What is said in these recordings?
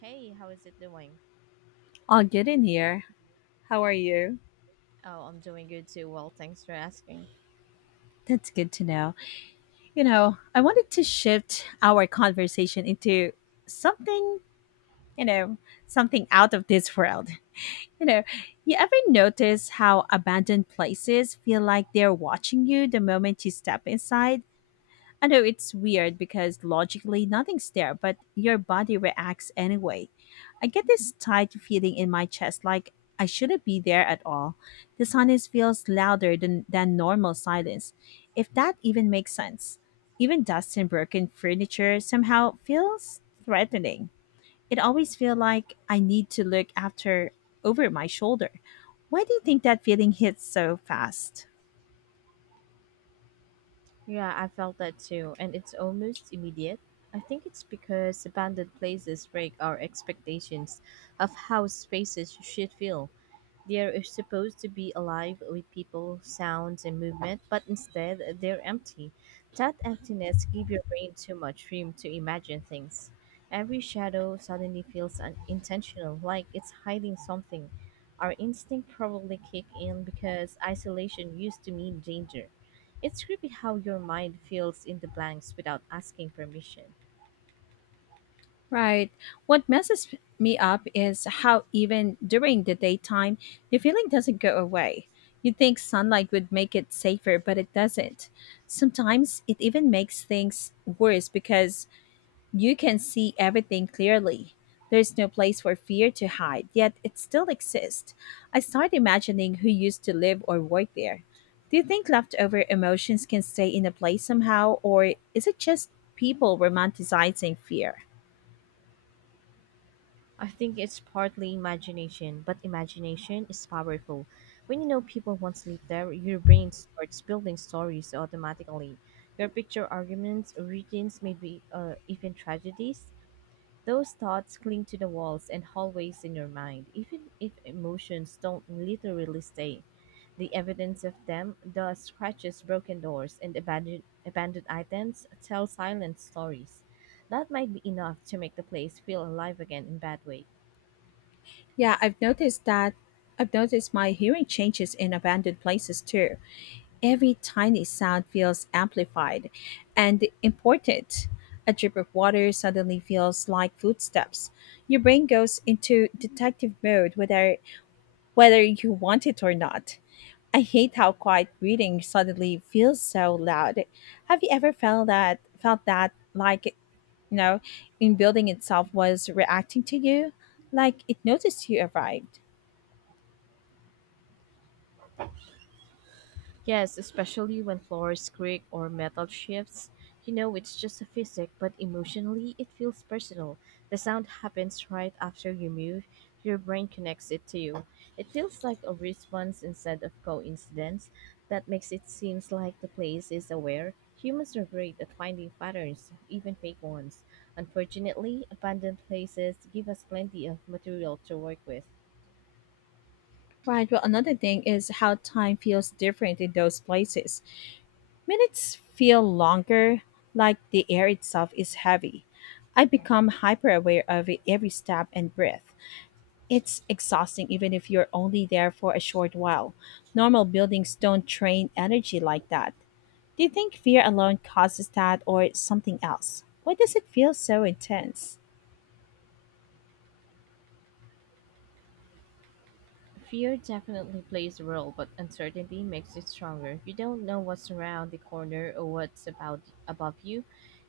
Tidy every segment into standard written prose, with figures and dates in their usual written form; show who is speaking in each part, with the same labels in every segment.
Speaker 1: Hey, how is it doing?
Speaker 2: All good in here. How are you?
Speaker 1: Oh, I'm doing good too. Well, thanks for asking.
Speaker 2: That's good to know. You know, I wanted to shift our conversation into something, you know, something out of this world. You know, you ever notice how abandoned places feel like they're watching you the moment you step inside? I know it's weird because logically nothing's there, but your body reacts anyway. I get this tight feeling in my chest like I shouldn't be there at all. The silence feels louder than normal silence, if that even makes sense. Even dust and broken furniture somehow feels threatening. It always feels like I need to look after over my shoulder. Why do you think that feeling hits so fast?
Speaker 1: Yeah, I felt that too, and it's almost immediate. I think it's because abandoned places break our expectations of how spaces should feel. They're supposed to be alive with people, sounds, and movement, but instead they're empty. That emptiness gives your brain too much room to imagine things. Every shadow suddenly feels unintentional, like it's hiding something. Our instinct probably kick in because isolation used to mean danger. It's creepy how your mind fills in the blanks without asking permission.
Speaker 2: Right. What messes me up is how even during the daytime, the feeling doesn't go away. You think sunlight would make it safer, but it doesn't. Sometimes it even makes things worse because you can see everything clearly. There's no place for fear to hide, yet it still exists. I start imagining who used to live or work there. Do you think leftover emotions can stay in a place somehow, or is it just people romanticizing fear?
Speaker 1: I think it's partly imagination, but imagination is powerful. When you know people once live there, your brain starts building stories automatically. Your picture arguments, origins, maybe even tragedies. Those thoughts cling to the walls and hallways in your mind, even if emotions don't literally stay. The evidence of them, the scratches, broken doors, and abandoned items, tell silent stories. That might be enough to make the place feel alive again in bad way.
Speaker 2: Yeah, I've noticed that. I've noticed my hearing changes in abandoned places too. Every tiny sound feels amplified and important. A drip of water suddenly feels like footsteps. Your brain goes into detective mode whether you want it or not. I hate how quiet breathing suddenly feels so loud. Have you ever felt that like you know, in building itself was reacting to you? Like it noticed you arrived.
Speaker 1: Yes, especially when floors creak or metal shifts. You know, it's just a physic, but emotionally, it feels personal. The sound happens right after you move, your brain connects it to you. It feels like a response instead of coincidence. That makes it seems like the place is aware. Humans are great at finding patterns, even fake ones. Unfortunately, abandoned places give us plenty of material to work with.
Speaker 2: Right. Well, another thing is how time feels different in those places. Minutes feel longer, like the air itself is heavy. I become hyper aware of every step and breath. It's exhausting, even if you're only there for a short while. Normal buildings don't train energy like that. Do you think fear alone causes that or something else? Why does it feel so intense?
Speaker 1: Fear definitely plays a role, but uncertainty makes it stronger. You don't know what's around the corner or what's about above you.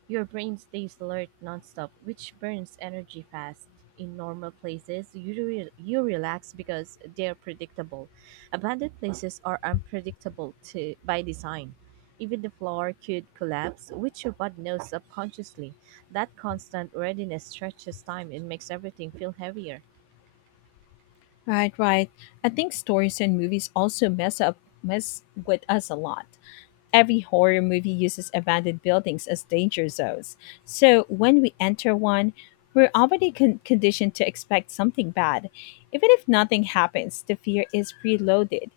Speaker 1: Your brain stays alert nonstop, which burns energy fast. In normal places, you relax because they're predictable. Abandoned places are unpredictable to by design. Even the floor could collapse, which your body knows subconsciously. That constant readiness stretches time and makes everything feel heavier.
Speaker 2: Right, right. I think stories and movies also mess with us a lot. Every horror movie uses abandoned buildings as danger zones. So when we enter one, we're already conditioned to expect something bad. Even if nothing happens, the fear is preloaded.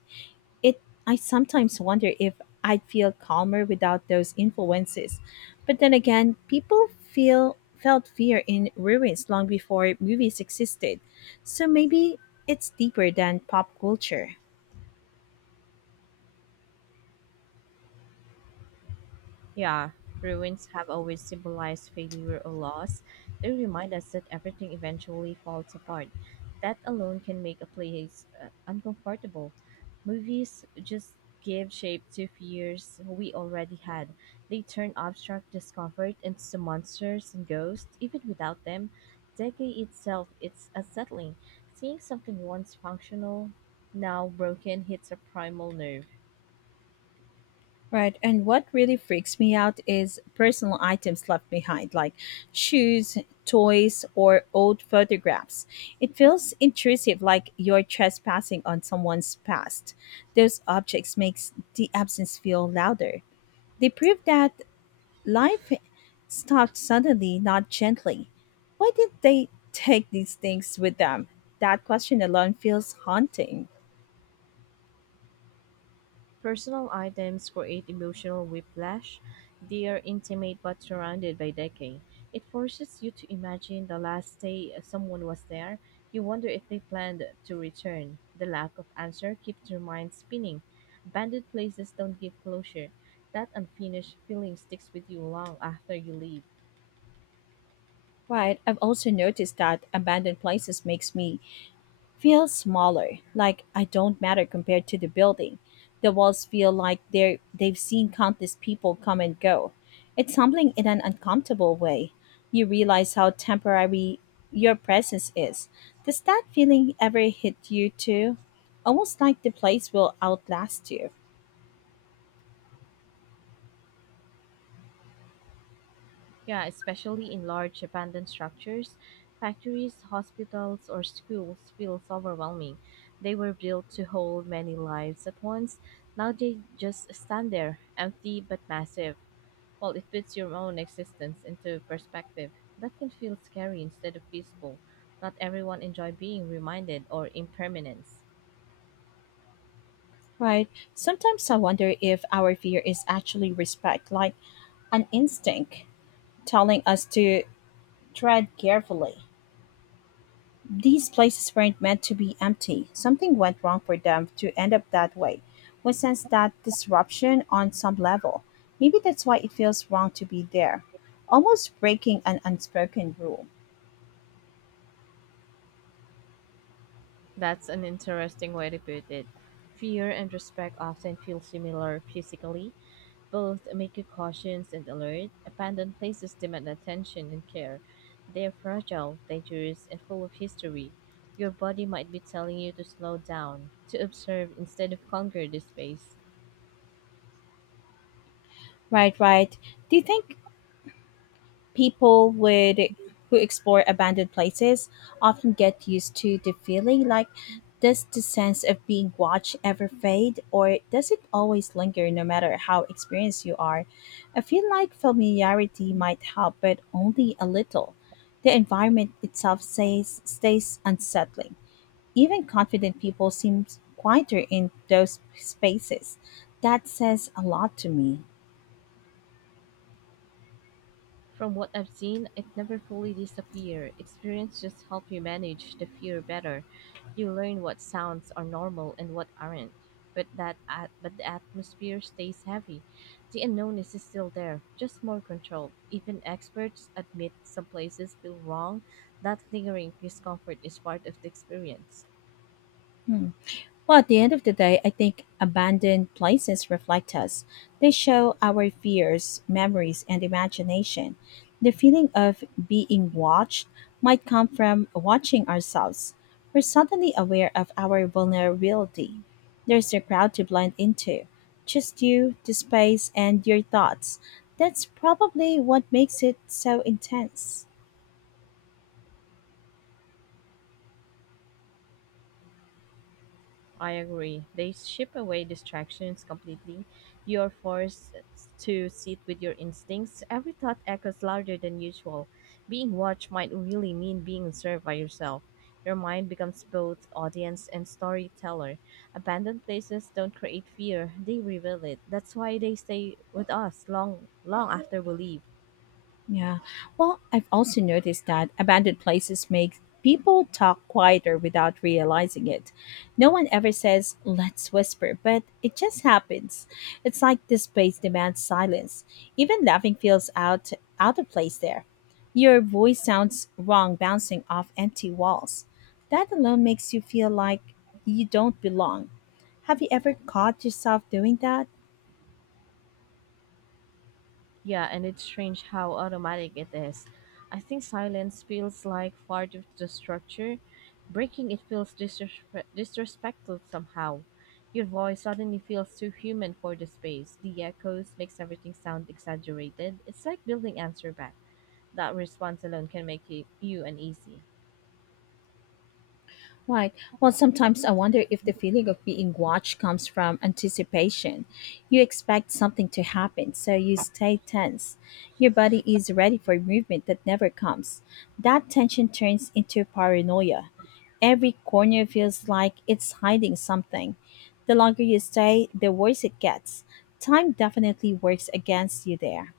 Speaker 2: It I sometimes wonder if I'd feel calmer without those influences. But then again, people feel felt fear in ruins long before movies existed. So maybe it's deeper than pop culture.
Speaker 1: Yeah, ruins have always symbolized failure or loss. They remind us that everything eventually falls apart. That alone can make a place uncomfortable. Movies just give shape to fears we already had. They turn abstract discomfort into monsters and ghosts. Even without them, decay itself is unsettling. Seeing something once functional, now broken, hits a primal nerve.
Speaker 2: Right. And what really freaks me out is personal items left behind, like shoes, toys, or old photographs. It feels intrusive, like you're trespassing on someone's past. Those objects makes the absence feel louder. They prove that life stopped suddenly, not gently. Why did they take these things with them? That question alone feels haunting.
Speaker 1: Personal items create emotional whiplash. They are intimate but surrounded by decay. It forces you to imagine the last day someone was there. You wonder if they planned to return. The lack of answer keeps your mind spinning. Abandoned places don't give closure. That unfinished feeling sticks with you long after you leave.
Speaker 2: Right. I've also noticed that abandoned places makes me feels smaller, like I don't matter compared to the building. The walls feel like they've seen countless people come and go. It's humbling in an uncomfortable way. You realize how temporary your presence is. Does that feeling ever hit you too? Almost like the place will outlast you.
Speaker 1: Yeah, especially in large abandoned structures, factories, hospitals, or schools feels overwhelming. They were built to hold many lives at once. Now they just stand there, empty but massive. Well, it puts your own existence into perspective. That can feel scary instead of peaceful. Not everyone enjoy being reminded or impermanence.
Speaker 2: Right. Sometimes I wonder if our fear is actually respect, like an instinct telling us to tread carefully. These places weren't meant to be empty. Something went wrong for them to end up that way. We sense that disruption on some level. Maybe that's why it feels wrong to be there. Almost breaking an unspoken rule.
Speaker 1: That's an interesting way to put it. Fear and respect often feel similar physically, both make you cautious and alert. Abandoned places demand attention and care. They are fragile, dangerous, and full of history. Your body might be telling you to slow down, to observe instead of conquer this space.
Speaker 2: Right, right. Do you think people would who explore abandoned places often get used to the feeling like, does the sense of being watched ever fade, or does it always linger no matter how experienced you are? I feel like familiarity might help but only a little. The environment itself stays unsettling. Even confident people seem quieter in those spaces. That says a lot to me.
Speaker 1: From what I've seen, it never fully disappears. Experience just help you manage the fear better. You learn what sounds are normal and what aren't. But the atmosphere stays heavy. The unknown is still there, just more controlled. Even experts admit some places feel wrong. That lingering discomfort is part of the experience.
Speaker 2: Hmm. Well, at the end of the day, I think abandoned places reflect us. They show our fears, memories, and imagination. The feeling of being watched might come from watching ourselves. We're suddenly aware of our vulnerability. There's a crowd to blend into, just you, the space, and your thoughts. That's probably what makes it so intense.
Speaker 1: I agree. They ship away distractions completely. You're forced to sit with your instincts. Every thought echoes louder than usual. Being watched might really mean being observed by yourself. Your mind becomes both audience and storyteller. Abandoned places don't create fear, they reveal it. That's why they stay with us long after we leave.
Speaker 2: Yeah. Well, I've also noticed that abandoned places make people talk quieter without realizing it. No one ever says, let's whisper, but it just happens. It's like this space demands silence. Even laughing feels out of place there. Your voice sounds wrong bouncing off empty walls. That alone makes you feel like you don't belong. Have you ever caught yourself doing that?
Speaker 1: Yeah, and it's strange how automatic it is. I think silence feels like part of the structure. Breaking it feels disrespectful somehow. Your voice suddenly feels too human for the space. The echoes makes everything sound exaggerated. It's like building answer back. That response alone can make you uneasy.
Speaker 2: Right. Well, sometimes I wonder if the feeling of being watched comes from anticipation. You expect something to happen, so you stay tense. Your body is ready for movement that never comes. That tension turns into paranoia. Every corner feels like it's hiding something. The longer you stay, the worse it gets. Time definitely works against you there.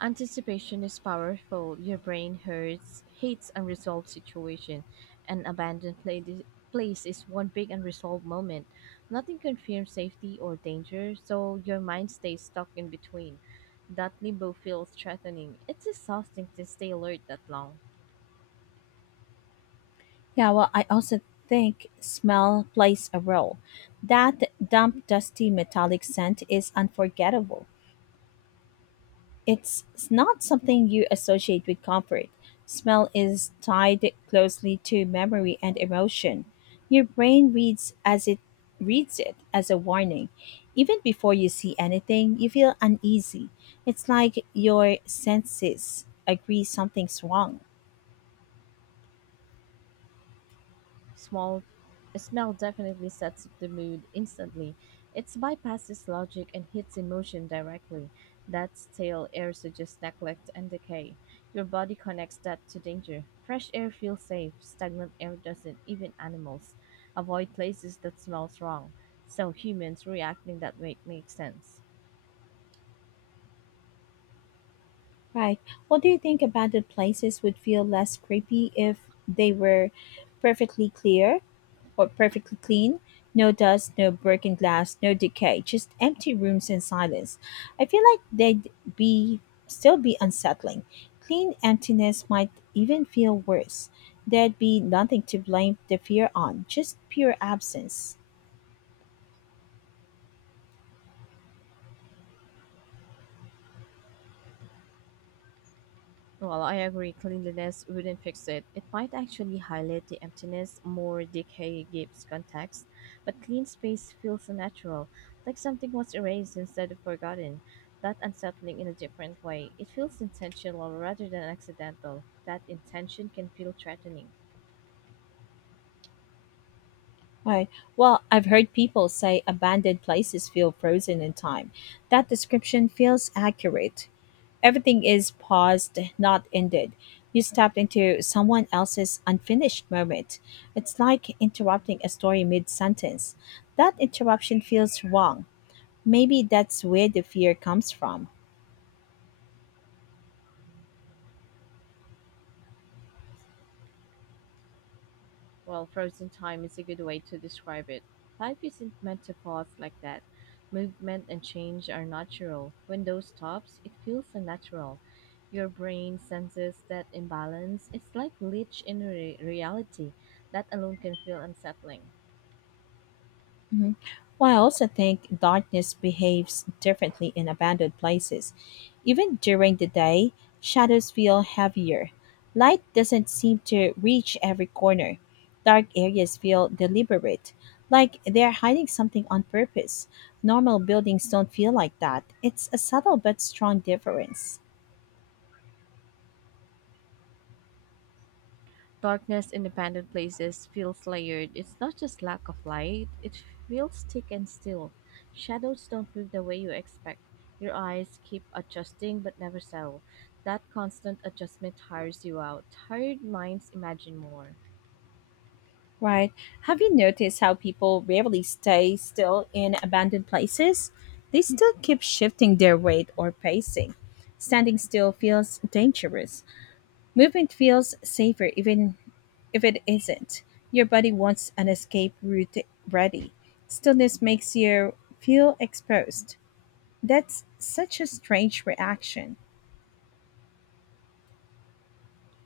Speaker 1: Anticipation is powerful. Your brain hurts, hates unresolved situation. An abandoned place is one big unresolved moment. Nothing confirms safety or danger, so your mind stays stuck in between. That limbo feels threatening. It's exhausting to stay alert that long.
Speaker 2: Yeah, well, I also think smell plays a role. That damp, dusty, metallic scent is unforgettable. It's not something you associate with comfort. Smell is tied closely to memory and emotion. Your brain reads it as a warning. Even before you see anything, you feel uneasy. It's like your senses agree something's wrong.
Speaker 1: Small smell definitely sets the mood instantly. It bypasses logic and hits emotion directly. That stale air suggests neglect and decay. Your body connects that to danger. Fresh air feels safe. Stagnant air doesn't. Even animals avoid places that smells wrong. So humans reacting that way makes sense.
Speaker 2: Right. What do you think, abandoned places would feel less creepy if they were perfectly clear or perfectly clean? No dust, no broken glass, no decay, just empty rooms and silence. I feel like they'd be still be unsettling. Clean emptiness might even feel worse. There'd be nothing to blame the fear on, just pure absence.
Speaker 1: Well, I agree, cleanliness wouldn't fix it. It might actually highlight the emptiness, more decay gives context, but clean space feels unnatural, like something was erased instead of forgotten. That unsettling in a different way. It feels intentional rather than accidental. That intention can feel threatening.
Speaker 2: Right. Well, I've heard people say abandoned places feel frozen in time. That description feels accurate. Everything is paused, not ended. You stepped into someone else's unfinished moment. It's like interrupting a story mid sentence. That interruption feels wrong. Maybe that's where the fear comes from.
Speaker 1: Well, frozen time is a good way to describe it. Life isn't meant to pause like that. Movement and change are natural. When those stops, it feels unnatural. Your brain senses that imbalance. It's like glitch in reality. That alone can feel unsettling.
Speaker 2: Mhm. Well, I also think darkness behaves differently in abandoned places. Even during the day, shadows feel heavier. Light doesn't seem to reach every corner. Dark areas feel deliberate, like they're hiding something on purpose. Normal buildings don't feel like that. It's a subtle but strong difference.
Speaker 1: Darkness in abandoned places feels layered. It's not just lack of light, it feels thick and still. Shadows don't move the way you expect. Your eyes keep adjusting but never settle. That constant adjustment tires you out. Tired minds imagine more.
Speaker 2: Right. Have you noticed how people rarely stay still in abandoned places? They still keep shifting their weight or pacing. Standing still feels dangerous. Movement feels safer even if it isn't. Your body wants an escape route ready. Stillness makes you feel exposed. That's such a strange reaction.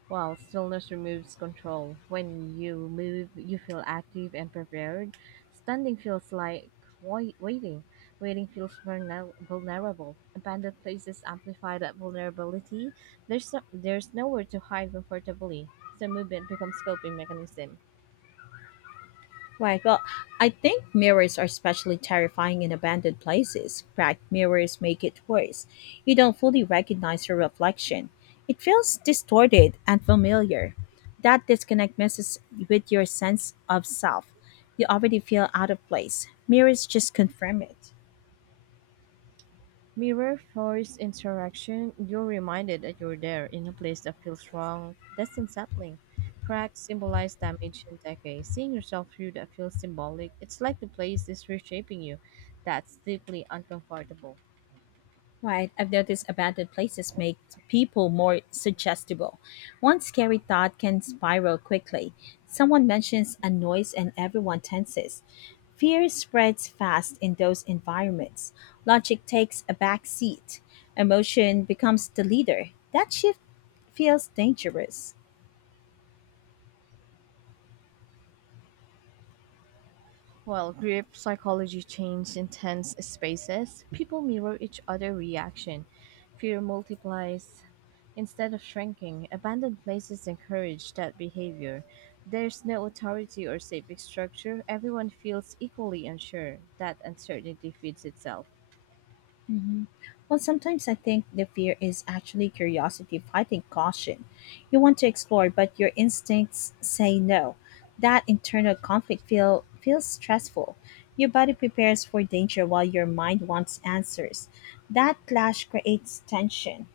Speaker 1: While stillness removes control. When you move, you feel active and prepared. Standing feels like waiting. Waiting feels vulnerable. Abandoned places amplify that vulnerability. There's, no- there's nowhere to hide comfortably. So movement becomes coping mechanism.
Speaker 2: Right. Well, I think mirrors are especially terrifying in abandoned places. Cracked mirrors make it worse. You don't fully recognize your reflection. It feels distorted and familiar. That disconnect messes with your sense of self. You already feel out of place. Mirrors just confirm it.
Speaker 1: Mirror force interaction, you're reminded that you're there in a place that feels wrong. That's unsettling. Cracks symbolize damage and decay. Seeing yourself through that feels symbolic. It's like the place is reshaping you. That's deeply uncomfortable.
Speaker 2: Right. I've noticed abandoned places make people more suggestible. One scary thought can spiral quickly. Someone mentions a noise and everyone tenses. Fear spreads fast in those environments. Logic takes a back seat. Emotion becomes the leader. That shift feels dangerous.
Speaker 1: While group psychology changes intense spaces, people mirror each other's reaction. Fear multiplies, instead of shrinking, abandoned places encourage that behavior. There's no authority or safe structure. Everyone feels equally unsure. That uncertainty feeds itself.
Speaker 2: Hmm. Well, sometimes I think the fear is actually curiosity fighting caution. You want to explore, but your instincts say no. That internal conflict feels stressful. Your body prepares for danger while your mind wants answers. That clash creates tension,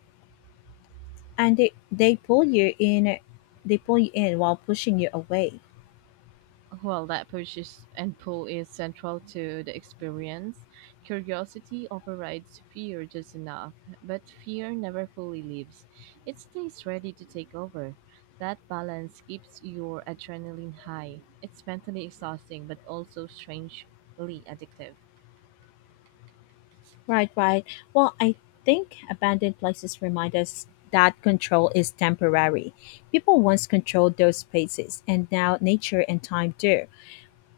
Speaker 2: and they pull you in while pushing you away.
Speaker 1: Well, that push is, and pull is central to the experience. Curiosity overrides fear just enough, but fear never fully leaves. It stays ready to take over. That balance keeps your adrenaline high. It's mentally exhausting, but also strangely addictive.
Speaker 2: Right, right. Well, I think abandoned places remind us that control is temporary. People once controlled those spaces, and now nature and time do.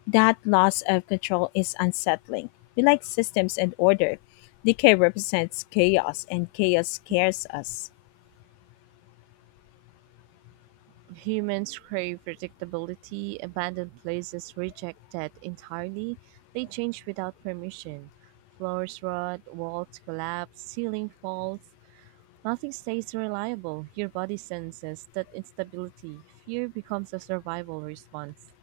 Speaker 2: That loss of control is unsettling. We like systems and order. Decay represents chaos, and chaos scares us.
Speaker 1: Humans crave predictability, abandoned places reject that entirely, they change without permission. Floors rot, walls collapse, ceiling falls. Nothing stays reliable. Your body senses that instability. Fear becomes a survival response.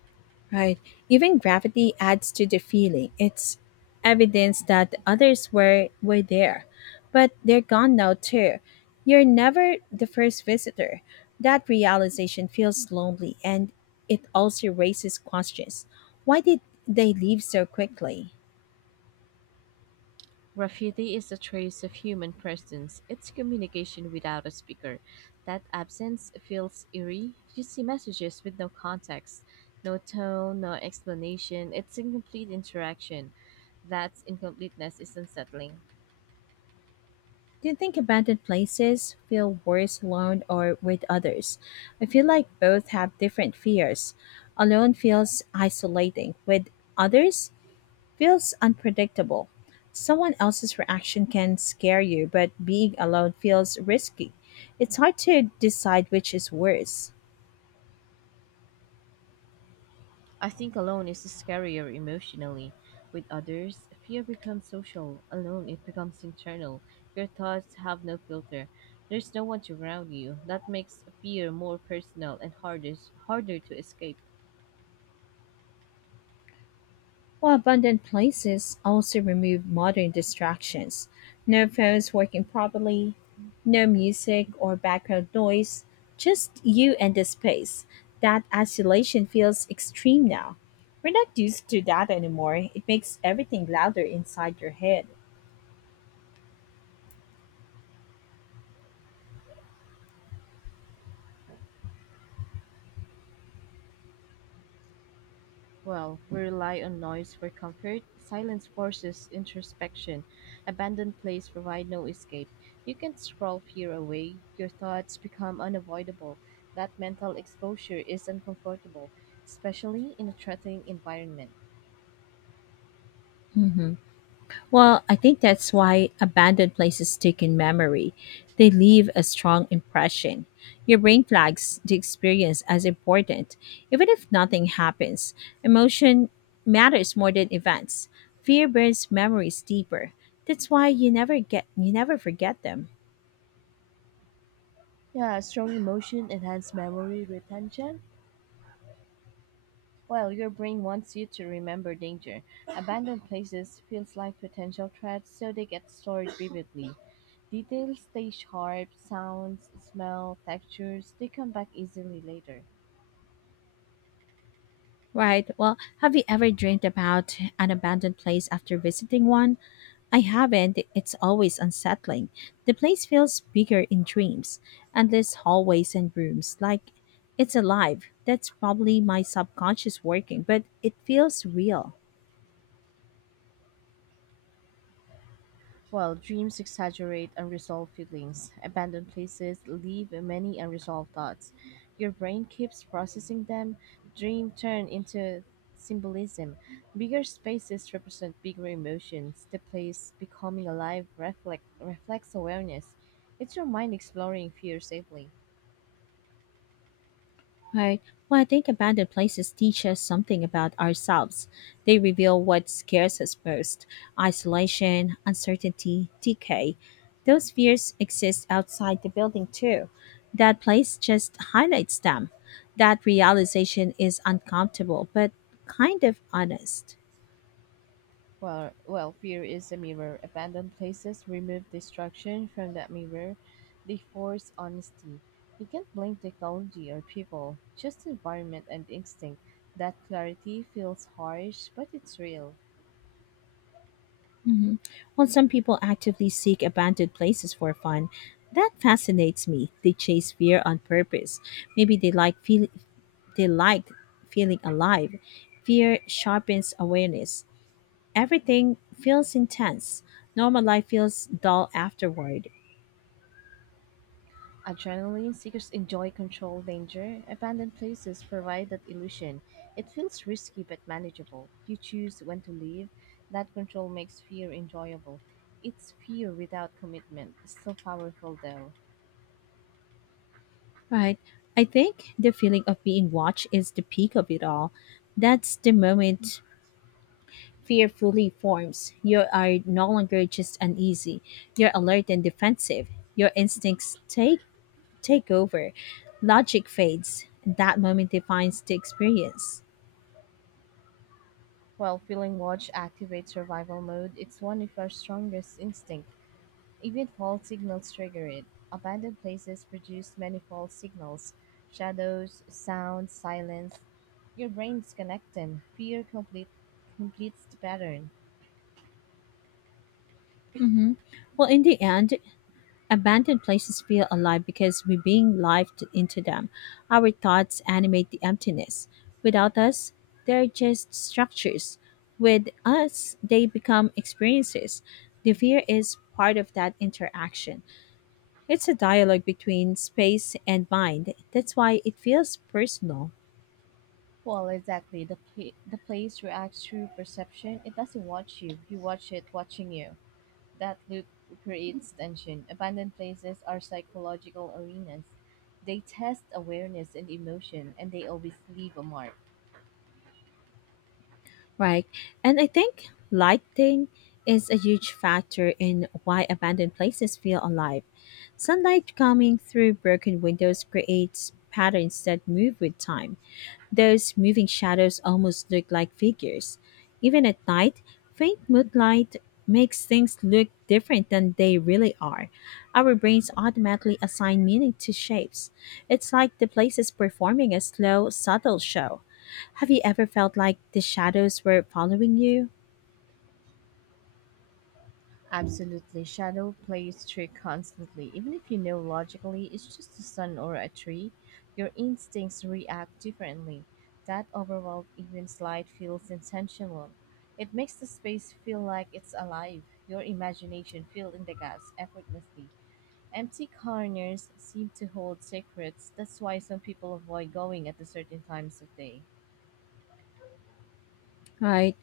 Speaker 2: Right. Even gravity adds to the feeling. It's evidence that the others were there. But they're gone now too. You're never the first visitor. That realization feels lonely and it also raises questions. Why did they leave so quickly?
Speaker 1: Graffiti is a trace of human presence. It's communication without a speaker. That absence feels eerie. You see messages with no context, no tone, no explanation. It's incomplete interaction. That incompleteness is unsettling.
Speaker 2: Do you think abandoned places feel worse alone or with others? I feel like both have different fears. Alone feels isolating. With others, feels unpredictable. Someone else's reaction can scare you, but being alone feels risky. It's hard to decide which is worse.
Speaker 1: I think alone is scarier emotionally. With others, fear becomes social. Alone, it becomes internal. Your thoughts have no filter. There's no one to ground you. That makes fear more personal and harder to escape.
Speaker 2: Well, abundant places also remove modern distractions. No phones working properly, no music or background noise, just you and the space. That isolation feels extreme now. We're not used to that anymore. It makes everything louder inside your head.
Speaker 1: Well, we rely on noise for comfort. Silence forces introspection. Abandoned place provide no escape. You can scroll fear away. Your thoughts become unavoidable. That mental exposure is uncomfortable, especially in a threatening environment.
Speaker 2: Mhm. Well, I think that's why abandoned places stick in memory. They leave a strong impression. Your brain flags the experience as important. Even if nothing happens, emotion matters more than events. Fear burns memories deeper. That's why you never forget them.
Speaker 1: Yeah, strong emotion enhance memory retention. Well, your brain wants you to remember danger. Abandoned places feels like potential threats, so they get stored vividly. Details stay sharp, sounds, smell, textures, they come back easily later.
Speaker 2: Right. Well, have you ever dreamed about an abandoned place after visiting one? I haven't. It's always unsettling. The place feels bigger in dreams, endless hallways and rooms, like it's alive. That's probably my subconscious working, but it feels real.
Speaker 1: While dreams exaggerate unresolved feelings, abandoned places leave many unresolved thoughts. Your brain keeps processing them, dream turn into symbolism. Bigger spaces represent bigger emotions, the place becoming alive reflects awareness. It's your mind exploring fear safely.
Speaker 2: Right. Well, I think abandoned places teach us something about ourselves. They reveal what scares us most, isolation, uncertainty, decay. Those fears exist outside the building, too. That place just highlights them. That realization is uncomfortable, but kind of honest.
Speaker 1: Well, fear is a mirror. Abandoned places remove destruction from that mirror. They force honesty. You can't blame technology or people, just environment and instinct. That clarity feels harsh, but it's real.
Speaker 2: Hmm. While some people actively seek abandoned places for fun, that fascinates me. They chase fear on purpose. Maybe they like feel- They like feeling alive. Fear sharpens awareness. Everything feels intense. Normal life feels dull afterward.
Speaker 1: Adrenaline seekers enjoy control danger. Abandoned places provide that illusion. It feels risky but manageable. You choose when to leave. That control makes fear enjoyable. It's fear without commitment, still powerful though.
Speaker 2: Right. I think the feeling of being watched is the peak of it all. That's the moment fear fully forms. You are no longer just uneasy. You're alert and defensive. Your instincts take over. Logic fades. That moment defines the experience.
Speaker 1: While feeling watch activates survival mode, it's one of our strongest instincts. Even false signals trigger it. Abandoned places produce many false signals shadows, sounds, silence. Your brain's connecting. Fear completes the pattern.
Speaker 2: Hmm. Well, in the end, abandoned places feel alive because we're being lived into them. Our thoughts animate the emptiness. Without us, they're just structures. With us, they become experiences. The fear is part of that interaction. It's a dialogue between space and mind. That's why it feels personal.
Speaker 1: Well, exactly. The place reacts through perception. It doesn't watch you, you watch it watching you. That loop creates tension. Abandoned places are psychological arenas. They test awareness and emotion, and they always leave a mark.
Speaker 2: Right. And I think lighting is a huge factor in why abandoned places feel alive. Sunlight coming through broken windows creates patterns that move with time. Those moving shadows almost look like figures. Even at night, faint moonlight makes things look different than they really are. Our brains automatically assign meaning to shapes. It's like the place is performing a slow, subtle show. Have you ever felt like the shadows were following you?
Speaker 1: Absolutely. Shadow plays trick constantly. Even if you know logically it's just a sun or a tree, your instincts react differently. That overwhelm, even slight, feels intentional. It makes the space feel like it's alive. Your imagination fills in the gaps effortlessly. Empty corners seem to hold secrets. That's why some people avoid going at the certain times of day.
Speaker 2: Right.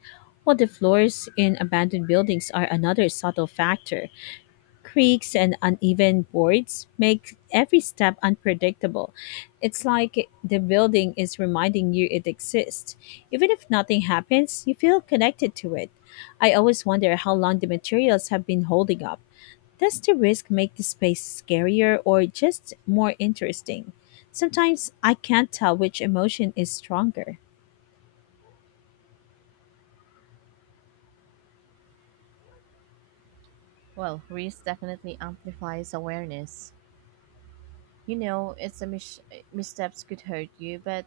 Speaker 2: Well, the floors in abandoned buildings are another subtle factor. Creaks and uneven boards make every step unpredictable. It's like the building is reminding you it exists. Even if nothing happens, you feel connected to it. I always wonder how long the materials have been holding up. Does the risk make the space scarier or just more interesting? Sometimes I can't tell which emotion is stronger.
Speaker 1: Well, risk definitely amplifies awareness. You know, missteps could hurt you, but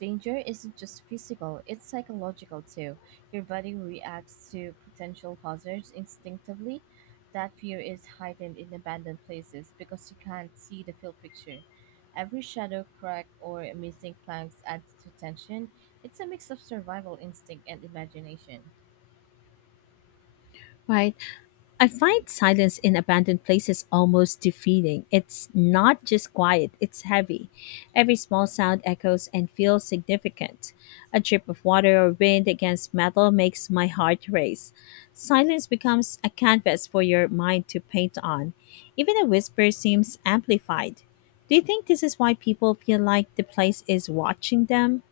Speaker 1: danger isn't just physical, it's psychological too. Your body reacts to potential hazards instinctively. That fear is heightened in abandoned places because you can't see the full picture. Every shadow, crack, or missing planks adds to tension. It's a mix of survival instinct and imagination.
Speaker 2: Right. I find silence in abandoned places almost defeating. It's not just quiet, it's heavy. Every small sound echoes and feels significant. A drip of water or wind against metal makes my heart race. Silence becomes a canvas for your mind to paint on. Even a whisper seems amplified. Do you think this is why people feel like the place is watching them?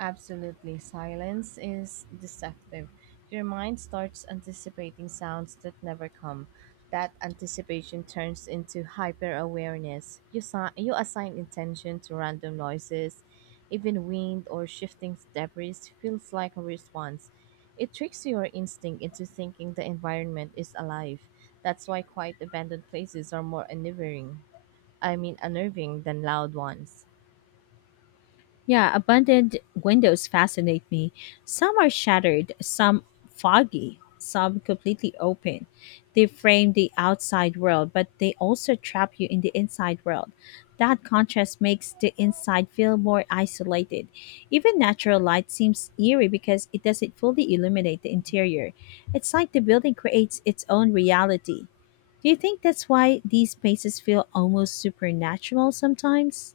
Speaker 1: Absolutely, silence is deceptive. Your mind starts anticipating sounds that never come. That anticipation turns into hyper awareness. You assign intention to random noises. Even wind or shifting debris feels like a response. It tricks your instinct into thinking the environment is alive. That's why quiet, abandoned places are more unnerving. I mean, unnerving than loud ones.
Speaker 2: Yeah, abandoned windows fascinate me. Some are shattered, some foggy, some completely open. They frame the outside world, but they also trap you in the inside world. That contrast makes the inside feel more isolated. Even natural light seems eerie because it doesn't fully illuminate the interior. It's like the building creates its own reality. Do you think that's why these spaces feel almost supernatural sometimes?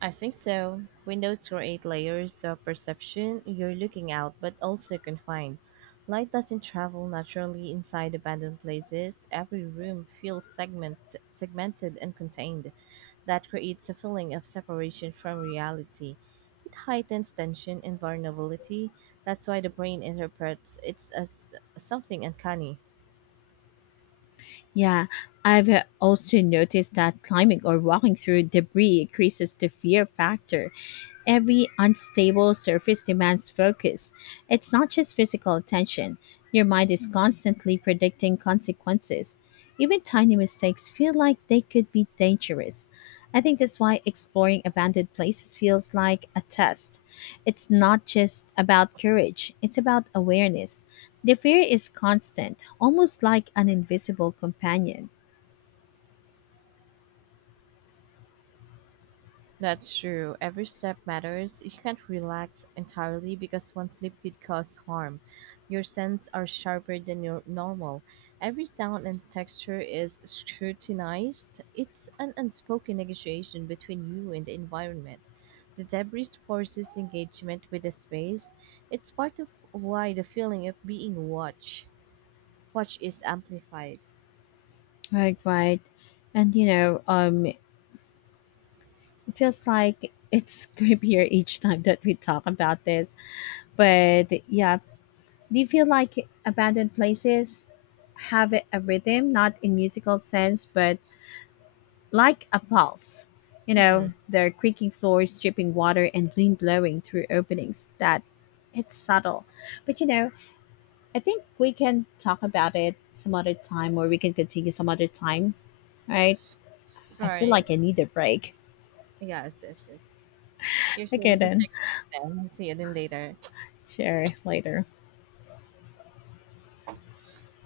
Speaker 1: I think so. Windows create layers of perception. You're looking out, but also confined. Light doesn't travel naturally inside abandoned places. Every room feels segmented and contained. That creates a feeling of separation from reality. It heightens tension and vulnerability. That's why the brain interprets it as something uncanny.
Speaker 2: Yeah, I've also noticed that climbing or walking through debris increases the fear factor. Every unstable surface demands focus. It's not just physical attention. Your mind is constantly predicting consequences. Even tiny mistakes feel like they could be dangerous. I think that's why exploring abandoned places feels like a test. It's not just about courage, it's about awareness. The fear is constant, almost like an invisible companion.
Speaker 1: That's true. Every step matters. You can't relax entirely because one slip could cause harm. Your senses are sharper than your normal. Every sound and texture is scrutinized. It's an unspoken negotiation between you and the environment. The debris forces engagement with the space. It's part of why the feeling of being watched watch is amplified.
Speaker 2: Right, right. And you know, feels like it's creepier each time that we talk about this. But yeah, do you feel like abandoned places have a rhythm, not in musical sense, but like a pulse? You
Speaker 1: Mm-hmm.
Speaker 2: know, their creaking floors dripping water and wind blowing through openings that it's subtle. But you know, I think we can talk about it some other time or we can continue some other time, right? I feel
Speaker 1: Right.
Speaker 2: like I need a break.
Speaker 1: Yes, yes, yes. You sure
Speaker 2: Okay,
Speaker 1: we can
Speaker 2: then.
Speaker 1: take a break then? See you then later.
Speaker 2: Share later.